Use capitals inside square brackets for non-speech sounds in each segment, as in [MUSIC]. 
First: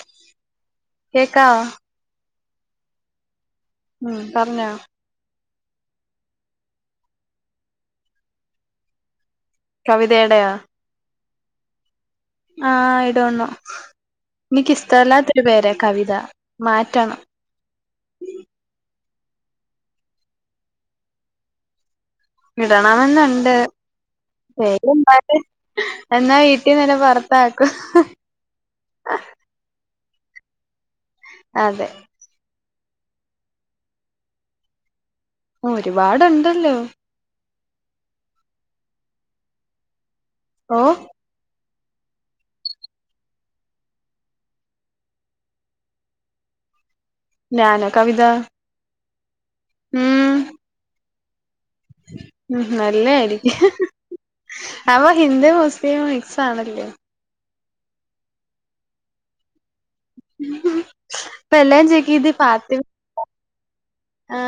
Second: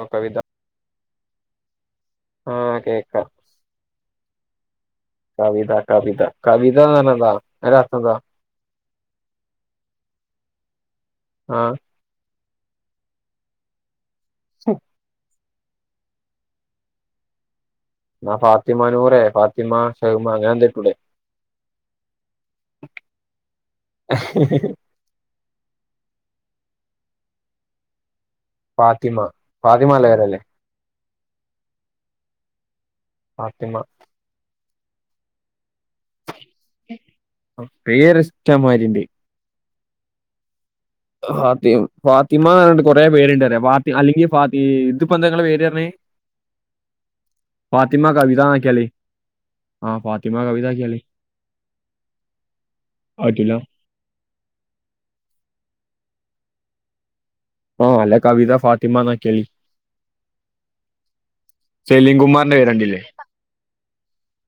ഓ കവിത കേക്കാവോ ആഹ്കേ ക്കാം മം പറഞ്ഞോ കവിത കവിത കവിത എന്ന് പറഞ്ഞാന്താ അതിന്റെ അർത്ഥം എന്താ കവിതേടെയോ ആഹ് ആഹ് ഐ ഡോ നോ എനിക്കിഷ്ടമല്ലാത്തൊരു പേര കവിത മാറ്റണം ആ ഫാത്തിമ നൂറ ഫാത്തിമ ഷഹർബാൻഅങ്ങനെ എന്ത്ട്ടു ടെ ഇടണം മെന്നുണ്ട് [UNINTELLIGIBLE] എന്നാ വീട്ടിൽ നിന്ന് എന്നെ പുറത്താക്കും ഫാത്തിമ ഫാത്തിമ നല്ല പേർല്ലേ അതെ ഫാത്തി മ ഒരുപാടുണ്ടല്ലോ പേര് ഇഷ്ടംമാരി ഉണ്ട് ഓ ഫാത്തി ഫാത്തിമന്ന്ണ്ട് കൊറെ പേരുണ്ട്ന്ന് പറയഫാത്തി അല്ലെങ്കി ഫാ ഇത് പന്തങ്ങളെ പേര്‌ പറഞ്ഞെ ഞാനോ ഫാത്തിമാ കവിത കവി താന്ന് ആക്കിയാല് ആഹ് ഫാത്തിമ കവിത ആക്കിയാല് ഉ നല്ലായിരിക്കും അപ്പൊ ഹിന്ദു മുസ്ലിം മിക്സ് ആണല്ലേ ആഹ് അല്ലെ കവിത ഫാത്തിമ ആക്കിയാല് ഇപ്പെ ല്ലാം ചെക്ക് സലീം ചെയ്ത് കുമാറിന്റെ പേര് ഫാത്തിമ കണ്ടില്ലേ ആ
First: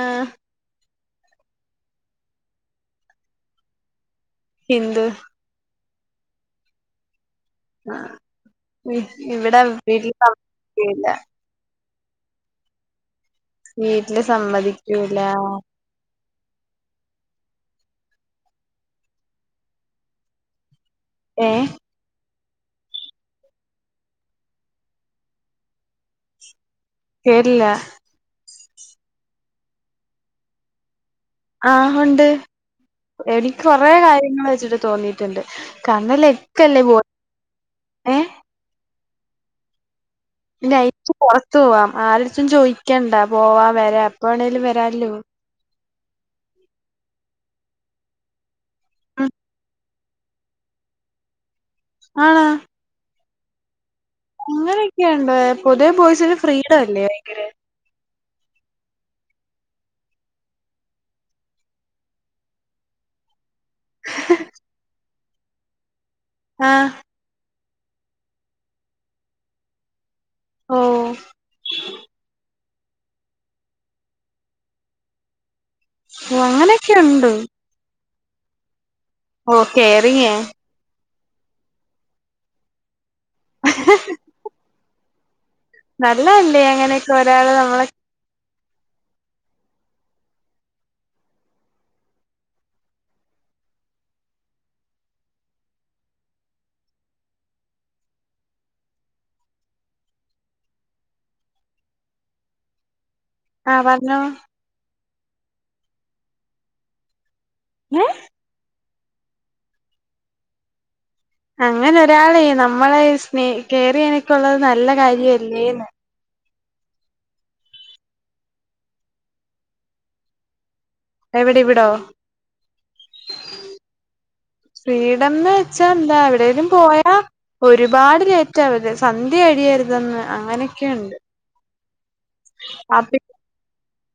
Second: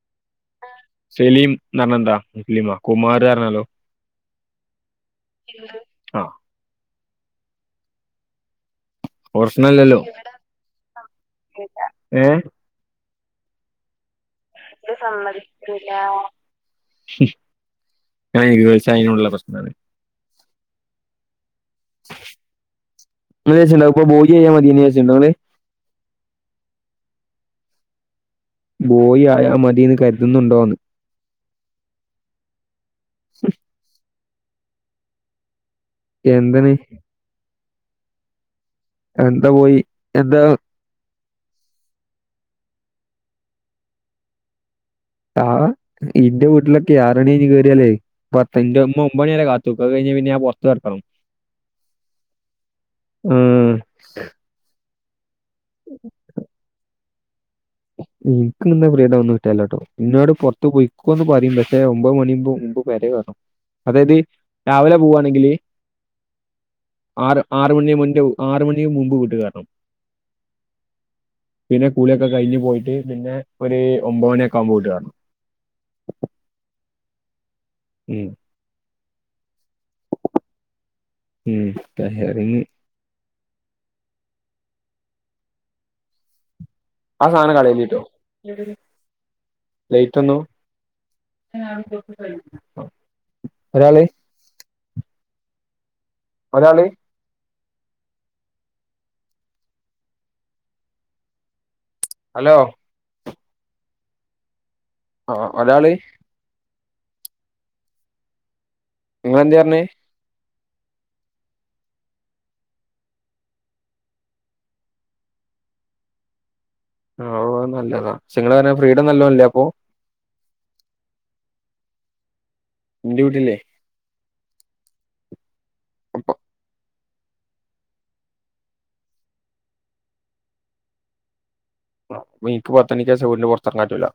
സലീംന്ന് പറഞ്ഞ എന്താ മുസ്ലീ കുമാർ പറഞ്ഞാല്ലോ ഹിന്ദു ആഹ് ആ ഇവിടെ വീട്ടില്താ മസിക്കീല്ല [UNINTELLIGIBLE] ഏ വീട്ടില് സമ്മതി സമ്മദിക്കു ല കഇരുപത് വയസ്സായതിന്റെ പ്രശ്നാണ് ഏ നിങ്ങള് വിചാരിച്ചുണ്ടാവും ഇപ്പോ ബോയിയായ മതിന്ന് വിചാരിച്ചിട്ടുണ്ടോ നിങ്ങള് കേട്ടില്ല ബോയി ആയ മതിന്ന് കരുതുന്നുണ്ടോ എന്ന് ആ ഉണ്ട് എനിക്ക് കൊറെ കാര്യങ്ങൾ വെച്ചിട്ട് തോന്നിട്ടുണ്ട് കാരണം എന്താണ് ലക്കല്ലേ ബോയ് ഏ എന്താ പോയി എന്താ നൈറ്റ് പുറത്തു പോവാം ആരടത്തും ചോദിക്കണ്ടാ പോവാ വരാ എപ്പാണേങ്കിലും വരാല്ലോ ആ ഇന്റെ വീട്ടിലൊക്കെ ആറ് മണികഴിഞ്ഞ് കേറി യാലേ ഇപ്പ എന്റെ ഉമ്മ ഉം ഒമ്പണി വരെ കാത്ത് നികൂ അത് കഴിഞ്ഞ പിന്നെ ഞാൻ പുറത് കിടക്കണം ആണോ ആഹ് അങ്ങനൊക്കെയുണ്ടോ പൊതുവെ ബൊയ്സ്ൻ ഫ്രീഡം അല്ലേ ഭയങ്കര എനിക്ക് നിന്ന ഫ്രീഡം ഒന്നും കിട്ടാലോട്ടോ ഇന്നോട് പുറത്ത് പോയിക്കോന്ന് പറയും പക്ഷെ ഒമ്പത് മണിമ് മുമ്പ് പെരെ വരണം അതായത് രാവിലെ പോവാണെങ്കില് ആഹ് ആറ് ആർ മണിന്റെ മുന്റെ ആർ മണിന്റെ മുമ്പ് വീട്ട് കേറണം ഓ പിന്നെ കൂളിയൊക്കെ കഴിഞ്ഞ് പോയിട്ട് പിന്നെ ഒരു ഒമ്പത് മണിയൊക്കെ ആവുമ്പോ വീട്ടിൽ കേരണം ഓ അങ്ങനെയൊക്കെ ഉണ്ടൊ ഉം ഓ കേറിങെ ഉം കേയറിങ് [UNINTELLIGIBLE] നല്ലതല്ലെ അങ്ങനെ ആ സാധനം കളയല്ലിട്ടൊ ലേറ്റ് ഒന്നും ഒരാളേ മലയാളി ഹലോ ആഹ് പറഞ്ഞോ ആ മലയാളി ങേ ഇങ്ങെളന്തേ പറഞ്ഞേ അങ്ങനെ ഒരാളെ നമ്മളെ സ്നേ കേയറിയാനൊകെ ഉള്ളത് നല്ല കാര്യല്ലേന്ന് ആഹ് നല്ലതാ നിങ്ങൾ പറഞ്ഞ ഫ്രീഡം നല്ലൊലിപ്പൊ എവിടെ ഇവിടോ ഇന്റെ വീട്ടിലെ ഫ്രീഡംന്ന് വെച്ചാ എന്താ എവിടെലും പോയാ ഒരുപാട് ലേറ്റ ആവത് സന്ധ്യ അഴിയരുതെന്ന് അങ്ങനൊക്കെയുണ്ട് എനിക് പത്തുമണിക്ക് ശേഷം വീടിന് പോറത്ത് എറങ്ങാൻ പറ്റുല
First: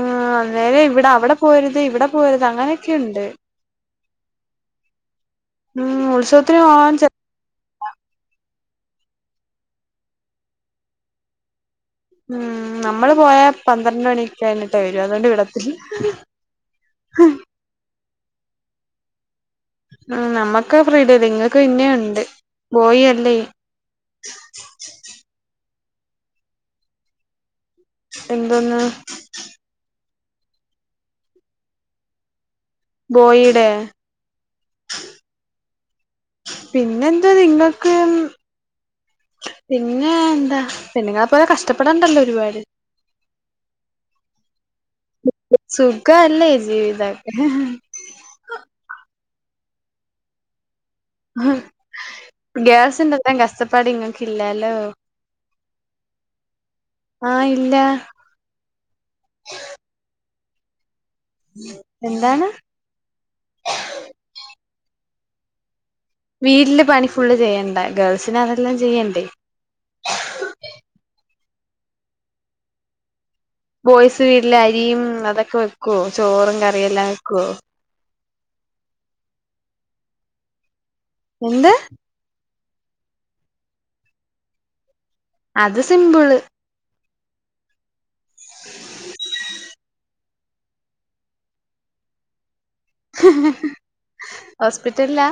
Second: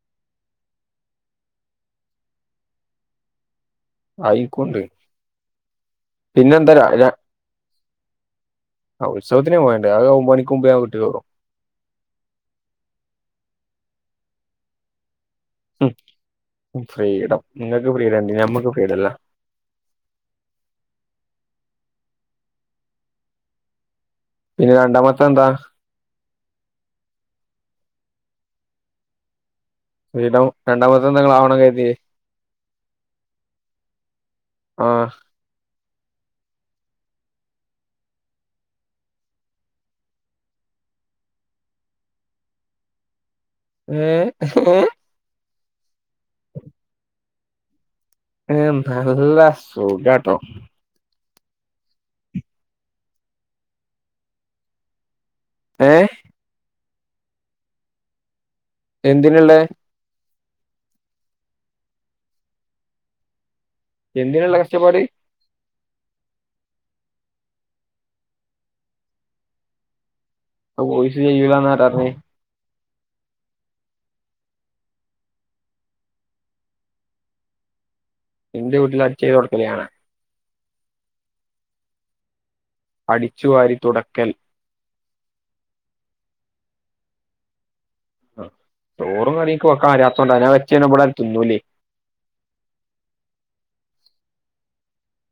ആഹ് അന്നേരം ഇവിടെ അവിടെ പോവരുത് ഇവിടെ പോവരുത് അങ്ങനെയൊക്കെയുണ്ട് അത് എനിക്കുണ്ട് ഉം ഉത്സവത്തിൻ പിന്നെന്താ പോവാൻ ആഹ് ഉത്സവത്തിൻ പോയണ്ട് അത് ഒമ്പത് മണിക് മുമ്പേ ഞാൻ വീട്ടിൽ കേറും ഉം നമ്മള് പോയ പന്ത്രണ്ട് മണിക്ക് കഴിഞ്ഞിട്ടെ വെരു അതുകൊണ്ട് വിടത്തില ഫ്രീഡം നിങ്ങക്ക് ഫ്രീഡം ഉണ്ട് ഞമ്മക്ക് ഫ്രീഡം ഇല്ല ഉം നമ്മക്ക് ഫ്രീടം ഇല്ല നിങ്ങക്ക് പിന്നെയും ഉണ്ട് ബോയി അല്ലെ പിന്നെ രണ്ടാമതെ എന്താ എന്തുന്ന് ഫ്രിടം രണ്ടാമത്തെ എന്താ നിങ്ങൾ ആവണം കരുതിയേ ബോയിടെ ആ പിന്നെന്താ നിങ്ങൾക്ക് പിന്നെ എന്താ പെണ്ണുങ്ങളെ പോലെ കഷ്ടപ്പെടാണ്ടല്ലോ ഒരുപാട് ഏ എ സുഖ അല്ലേ ജീവിതൊക്കെ ഏ നല്ല സുഖാട്ടോ ഗേൾസിന്റെ എല്ലാം കഷ്ടപ്പാട് ഇങ്ങക്ക് ഇല്ലാല്ലോ ഏ ആഹ് ഇല്ല എന്തിനിള്ളേ എന്താണ് എന്തിനിള്ള കഷ്ടപാട് വീട്ടില് പണി ഫുള്ള് ചെയ്യണ്ട ഗേൾസിന് അതെല്ലാം ചെയ്യണ്ടേ വോയ്സ്ചെയ്യൂലാന്നാരാർഞ്ഞെ ബോയ്സ് വീട്ടില് അരിയും അതൊക്കെ വെക്കുവോ ചോറും കറിയെല്ലാം വെക്കുവോ എന്റെ വീട്ടില് അടിച്ചാരി തൊടക്കല് ഞാനാ എന്ത് അടിച്ചുവാരി തുടക്കൽ അത് സിമ്പിള് ചോറും കറിക്കെ വക്കാനറിയാത്തോണ്ട ഞാൻ വെച്ച ഇവിടെ ആരും തിന്നൂലേ ഹോസ്പിറ്റലിലാ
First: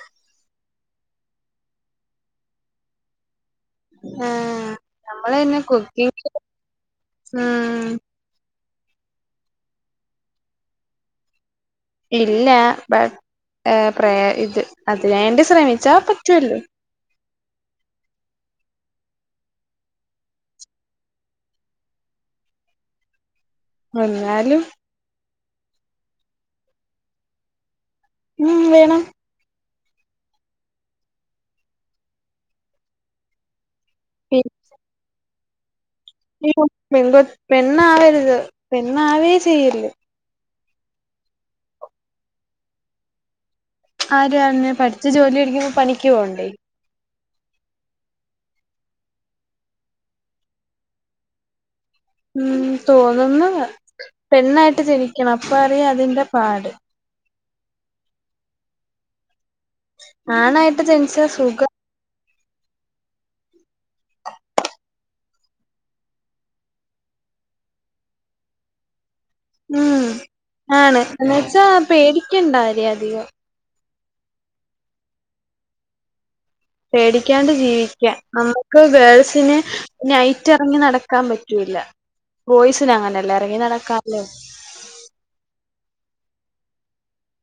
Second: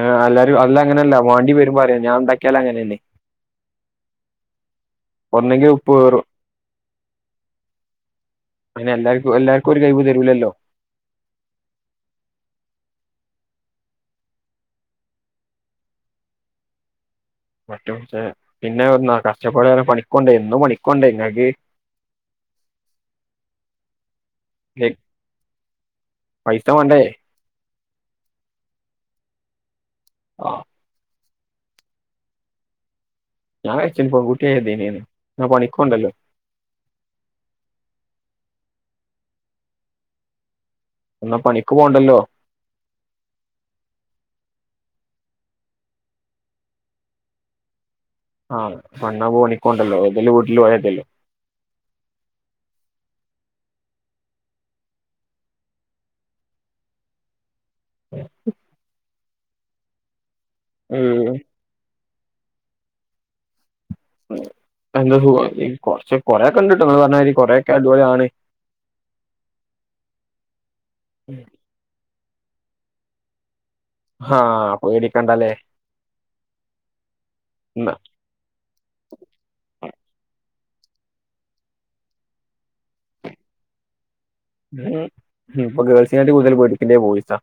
ആഹ് അല്ലാരും അല്ല അങ്ങനല്ല വാണ്ടി വരുമ്പോ അറിയാ ഞാൻണ്ടാക്കിയാല് അങ്ങനെന്നെ ആ നമ്മള് ന്നെ ഒന്നെങ്കിൽ ഉപ്പ് കേറും കുക്കിംഗ് ആഹ് പിന്നെ എല്ലാർക്കും എല്ലാർക്കൊരു കയിവ് തരൂലല്ലോ ഇല്ല ബട്ട് പ്ര ഇത് അതിനേണ്ടി ശ്രമിച്ചാ പറ്റുവല്ലോ മറ്റും പക്ഷേ പിന്നെ കഷ്ടപ്പാട പണിക്കൊണ്ടെ എന്നും പണിക്കൊണ്ടേ ഇങ്ങക്ക് എന്നാലും പൈസ മാണ്ടേ ഉം വേണം ആഹ് ഞാൻച്ച പെൺ പി കുട്ടിയായ മതീന് നാ പണിക്കോണ്ടല്ലോ ഈ കുഞ്ഞു പെൺകോ പെണ്ണാവരുത് പെണ്ണാവേ ചെയ്യല്ല് എന്നാ പണിക്ക് പോണ്ടല്ലോ ആര് പറഞ്ഞു പഠിച്ചു ജോലി വേടിക്കുമ്പ പണിക്ക് പോവണ്ടേ ആ മണ്ണ പോ പണിക്കോണ്ടല്ലോ ഏതെല് വീട്ടില്‌ പോയാ മതിയല്ലോ ഉം തോന്നുന്നതാ പെണ്ണായിട്ട് ജനിക്കണം അപ്പ അറിയ അതിന്റെ പാട് ആണായിട്ട് ജനിച്ച ഏഹ് സുഖം നല്ല സുഖം കുറച്ച് കൊറെക്കെണ്ട്ട്ടോ ഇങ്ങള് പറഞ്ഞ മാതിരി കൊറെക്കെ അത് പോലാണ് ഉം ആണ് എന്നുവച്ചാ പേടിക്കണ്ടാ രി അധികം ആ പേടിക്കണ്ടല്ലേ പേടിക്കാണ്ട് ന്നാ ജീവിക്കാം നമ്മ ക്ക് ഗേൾസിന് നൈറ്റ് എറങ്ങി നടക്കാൻ പറ്റൂല ബോയ്സിന് അങ്ങനെല്ല ഇറങ്ങി നടക്കാല്ലോ ഉം ഉം ഇപ്പ ഗേൾസിനെ കാട്ടിലും കൂടുൽ പേടിക്കണ്ടേത് ബോയ്സാ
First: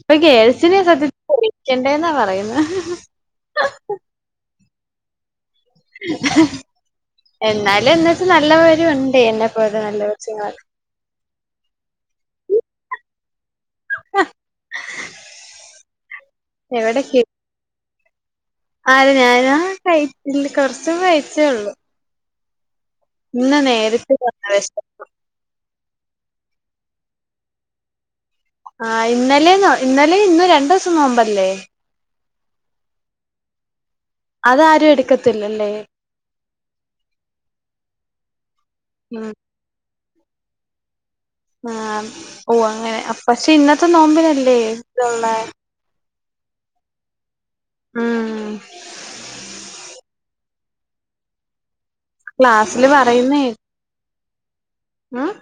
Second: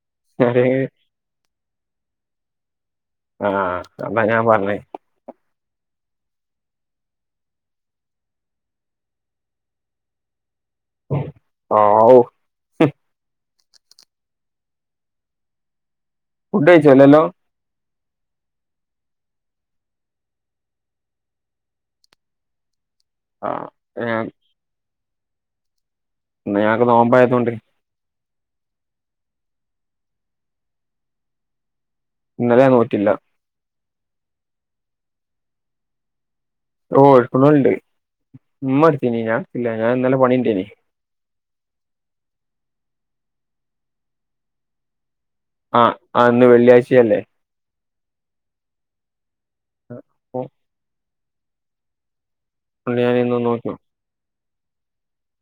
ഇപ്പാ ഗേൾസിനെയാ സത്ത്യത്തിൽ പേടിക്കെണ്ടെന്നാ പറയിന്നെ ആഹ് അതാ ഞാൻ പറഞ്ഞേ എന്നാലും എന്നാച്ച നല്ലവരുണ്ട് എന്നെ പോലത് നല്ല കൊച്ചുങ്ങളൊക്കെ ആവോ ഫുഡ് കയ്ച്ചോ എവിടെ ഇല്ലല്ലോ കി ആര് ഞാനാ കഴിച്ച കുറച്ച് മുന്നെ കഴിച്ചൊള്ളൂ ഇന്ന് ആഹ് നേരിട്ട് ഏഹ് [UNINTELLIGIBLE] ഇന്ന് ഞങ്ങക്ക് നോമ്പായത് കൊണ്ട് ആ ഇന്നലെ ഇന്നലെ ഇന്നും രണ്ടൂസം നോമ്പല്ലേ ഇന്നലെ ഞാ നോറ്റില്ല അതാരും എടുക്കത്തില്ലല്ലേ ഓ ഇട്ക്ക്ണോല്ണ്ട് ഇമ്മ ഉം എടിത്തിനിന ഇല്ല ഞാ ഇന്നലെ പണിണ്ടേനി ആ ഓഹ് അങ്ങനെ പക്ഷെ ഇന്നത്തെ നോമ്പിനല്ലേ ഇതുള്ളെ ആഹ് ആഹ് ഇന്ന് വെള്ളിയാഴ്ച്ച അല്ലേ ഉം [INAUDIBLE] ക്ലാസ്സില് അതോണ്ട് ഞാൻ ഇന്ന് പറയുന്നേ നോറ്റു ആഹ്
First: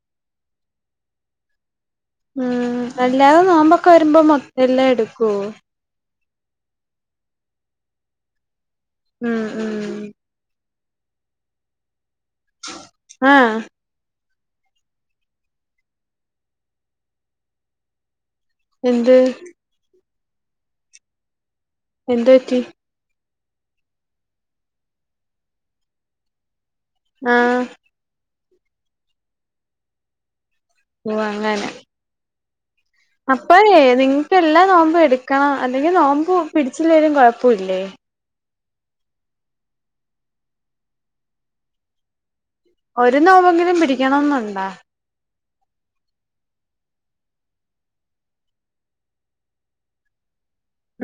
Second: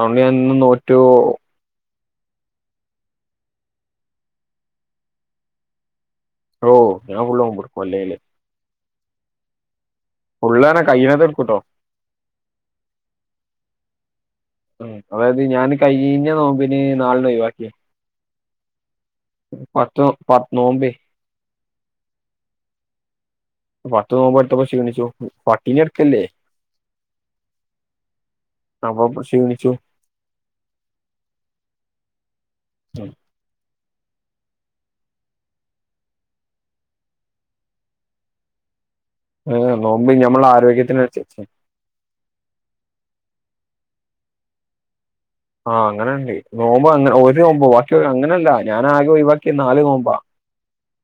അഓണ്ട് ഞാൻ ഇന്ന് നോറ്റു ഉം അല്ലാതെ നോമ്പൊക്കെ വര്മ്പോ മൊ എല്ലാ എടുക്കൊ ഓ ഞാൻ ഫുള്ളും നോമ്പെട്ക്കും അല്ലേലും ഉം ഉം ഫുള്ള് പർഞ്ഞാ കയ്ണത് ഇട്കു ട്ടോ ആഹ് ഉം അതായത് ഞാന് കഴിഞ്ഞ നോമ്പിന് നാൽണ്ണം ഒഴിവാക്കിന് എന്ത് പത്ത് പ നോമ്പേ എന്തുപറ്റി പത്ത് നോമ്പട്തപ്പോ ക്ഷീണിച്ചു പട്ടിണി കെട്ക്കല്ലേ ആഹ് അപ്പൊ പ്പൊ ക്ഷീണിച്ചു ഓ അങ്ങനെ ഉം അപ്പയേ നിങ്ങക്ക് എല്ലാ നോമ്പും എടുക്കണം അല്ലെങ്കി നോമ്പ് പിടിച്ചില്ലെലും കോഴപ്പല്ലേ നോമ്പ് ഞമ്മളെ ആരോഗ്യത്തിന് അൻസരിച്ച ഒരു നോമ്പേങ്കിലും പിടിക്കണന്നുണ്ടോ ആ അങ്ങനെ ഇണ്ട് നോമ്പോ അങ്ങ ഒരു നോമ്പോ ബാക്കി അങ്ങനെല്ല ഞാനാകെ ഒഴിവാക്കിയത് നാല് നോമ്പാ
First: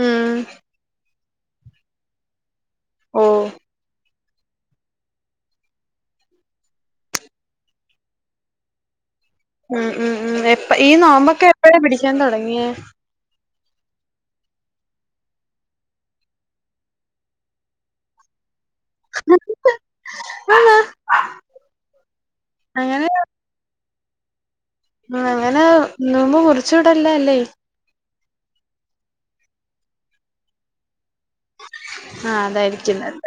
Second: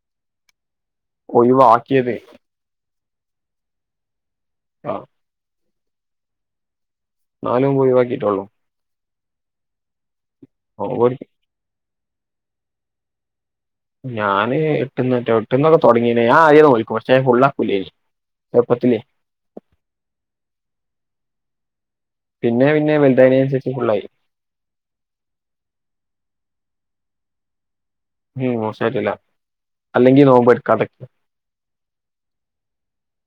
ഉം ഒഴിവാക്കിയത് ഓ ആഹ് നാലു നോമ്പ് ഒഴിവാക്കിയിട്ടൊള്ളു ഉം ഉം ഉം എപ്പ ഈ നോമ്പ് ഒരി- നോമ്പൊക്കെ എപ്പഴാ പിടിക്കാൻ തൊടങ്ങിയെ ഞാന് എട്ട്ന്നറ്റെ എട്ട്ന്നൊക്കെ തൊട്ങ്ങീണ് ഞാ ആദ്യയെ നോൽക്കും പക്ഷെ ഫുള്ളാകുല്ലെനി ചെർപ്പത്തിലേ ആണോ പിന്നെ പിന്നെ അങ്ങനെ വൽതായതിന് അൻസരിച്ച് ഫുള്ളായി ഉം അങ്ങനെ നോമ്പ് മുറിചൂടാല്ലാല്ലൈ ഉം മുർചാം പറ്റൂല അല്ലെങ്കി നോമ്പ് എടുക്കാതൊ ആഹ് അതായിരികും നല്ല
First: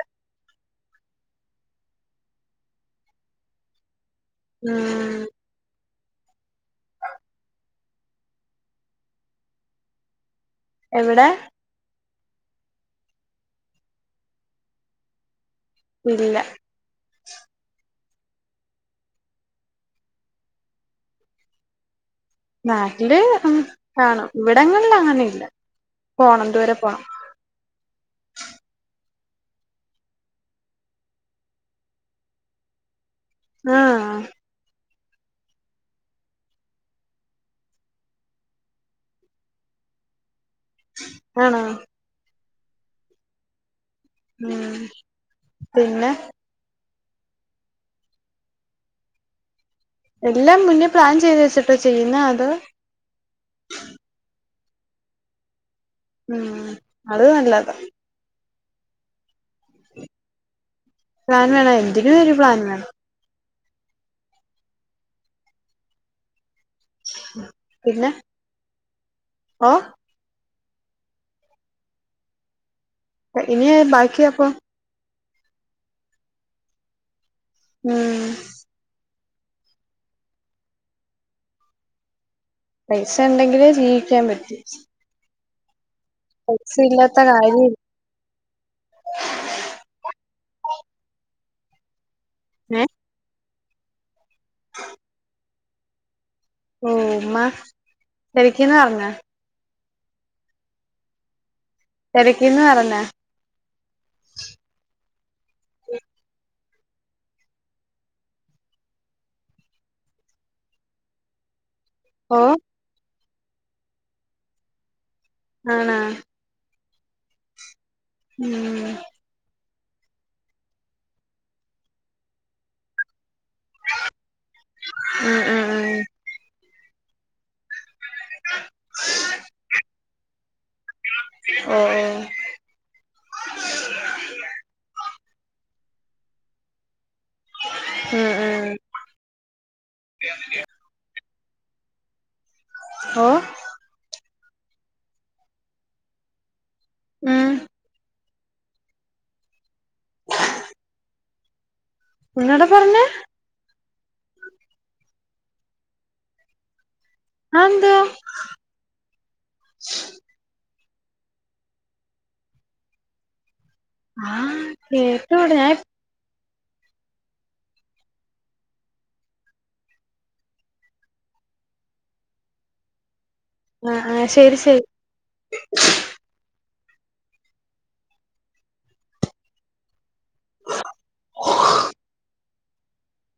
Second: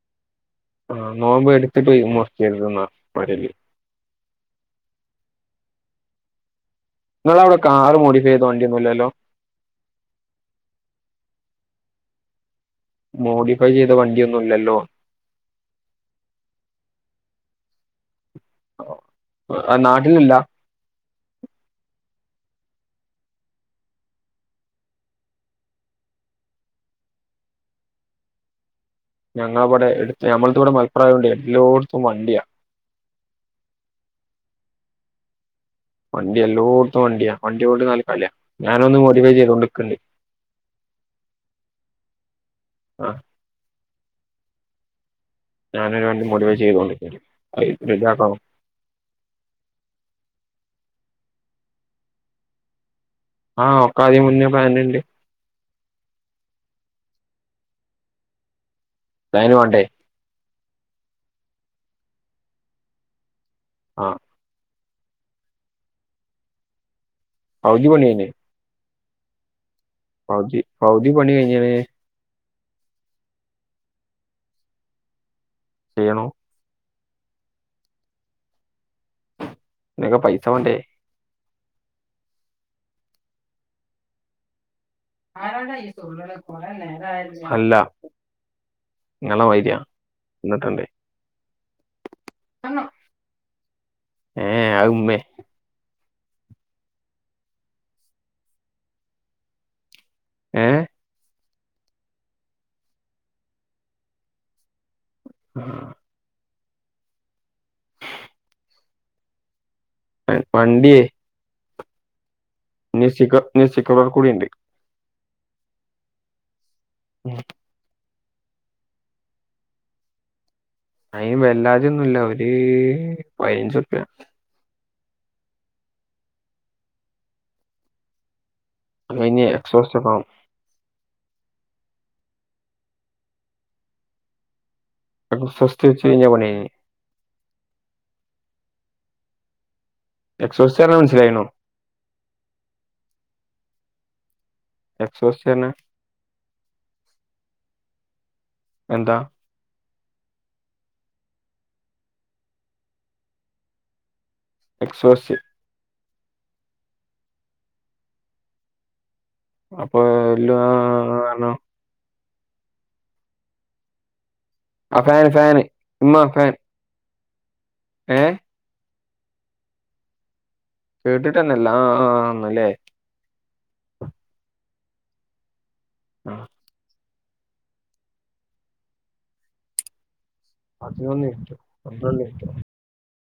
ആ നോമ്പ് എടുത്തിട്ട് മുറിക്കരുത് ന്നാ പറയല് ആഹ് ഇങ്ങളവ്ടെ കാറ് മോഡിഫൈയ്ത വണ്ടിയൊന്നു ഇല്ലല്ലോ എവിടെ മോഡിഫൈ ചെയ്ത വണ്ടിയൊന്നു ഇല്ലല്ലോ ഇല്ല നാട്ടിലില്ല നാട്ടില് ഉം കാണും ഇവിടങ്ങളില് അങ്ങനെ ഇല്ല പോണം ദൂരെ പോണം ഞങ്ങളവടെ എട്ത്ത് നമ്മൾത് ഇവടെ മൽപ്പുറയോണ്ട് എല്ലോട്ത്തും വണ്ടിയാ ആഹ് വണ്ടി എല്ലോട്ത്തും വണ്ടിയാ വണ്ടിയൊണ്ട് നാല് കളിയാ ഞാനൊന്ന് മോഡിഫൈ ചെയ്തോണ്ട്ക്ക്ണ്ട് ആണോ ആ ഉം ഞാനൊരു പിന്നെ വണ്ടി മോടിഫൈ ചെയ്തൊണ്ട് ക്ക്‌ണ്ട് [UNINTELLIGIBLE] എല്ലാം മുന്നേ പ്ലാൻ ചെയ്ത് വെച്ചിട്ടോ ചെയ്യുന്നെ അതോ ആ ഒക്കെ ആദ്യേ മുന്നേ പ്ലാന്ണ്ട് ഉം അത് നല്ലത പ്ലാന് വാണ്ടേ പ്ലാൻ വേണം എന്തിനും ഒരു പ്ലാൻ വേണം. ആഹ് പൗതി പണി പിന്നെ കഴിഞ്ഞ് ഓ പൗതി പൗതി പണി കഴിഞ്ഞേനെ ഇനി ബാക്കിയ അപ്പൊ ചെയ്യണോ ഉം തിനക്കെ പൈസ വേണ്ടേ പൈസ ണ്ടെങ്കിലേ ജീവിക്കാൻ പറ്റി ഇല്ലാത്ത കാര്യമില്ല ഹല്ലാ ഇങ്ങളെ മാര്യ എന്നിട്ടുണ്ടേ ഏ ഏ ഏ അഅ് ഉമ്മേ ഓ ഉമ്മ തിരക്കിന്ന് പറഞ്ഞ ഏഹ് തിരക്കിന്ന് പറഞ്ഞ ആഹ് വണ്ടിയേ ഓ നി സിറ്റിക്ക ന് സ്‌റ്റിക്ക വർ കൂടിണ്ട് ആണാ മ് അയിന് വെല്ലാതൊന്നുംല്ല ഒര് പയിനഞ്ച് റുപ്യ ഉം ആ ആഹ് [INAUDIBLE] കഴിഞ്ഞ എക്സോസ ഫാം [INAUDIBLE] ആഹ് ആഹ് എക്സോ സ് വച്ച് കഴിഞ്ഞാപണി കഴിഞ്ഞ് ആഹ് എക്സോസിയറ്ഞ്ഞാ മനസിലായിണോ ഓ എക്സോസിയറ്ഞ്ഞാ ങാ എന്താ ഒന്നോടെ പറഞ്ഞേ എക്സോസി അ എന്തുവാ അപ്പൊ എല്ലാം ആഹ് ആഹ് പറ്ഞ്ഞേ ആഹ് ആ ഫാൻ ഫാൻ ഉമ്മാ ഫാൻ ഏഹ് കേട്ടിട്ട്ന്നെ ഇല്ല ആ ആന്ന്ല്ലേ ആഹ് ആഹ് ശരി ശരി ആഹ് അതിനൊന്ന് [INAUDIBLE] ഒന്നല്ല [INAUDIBLE]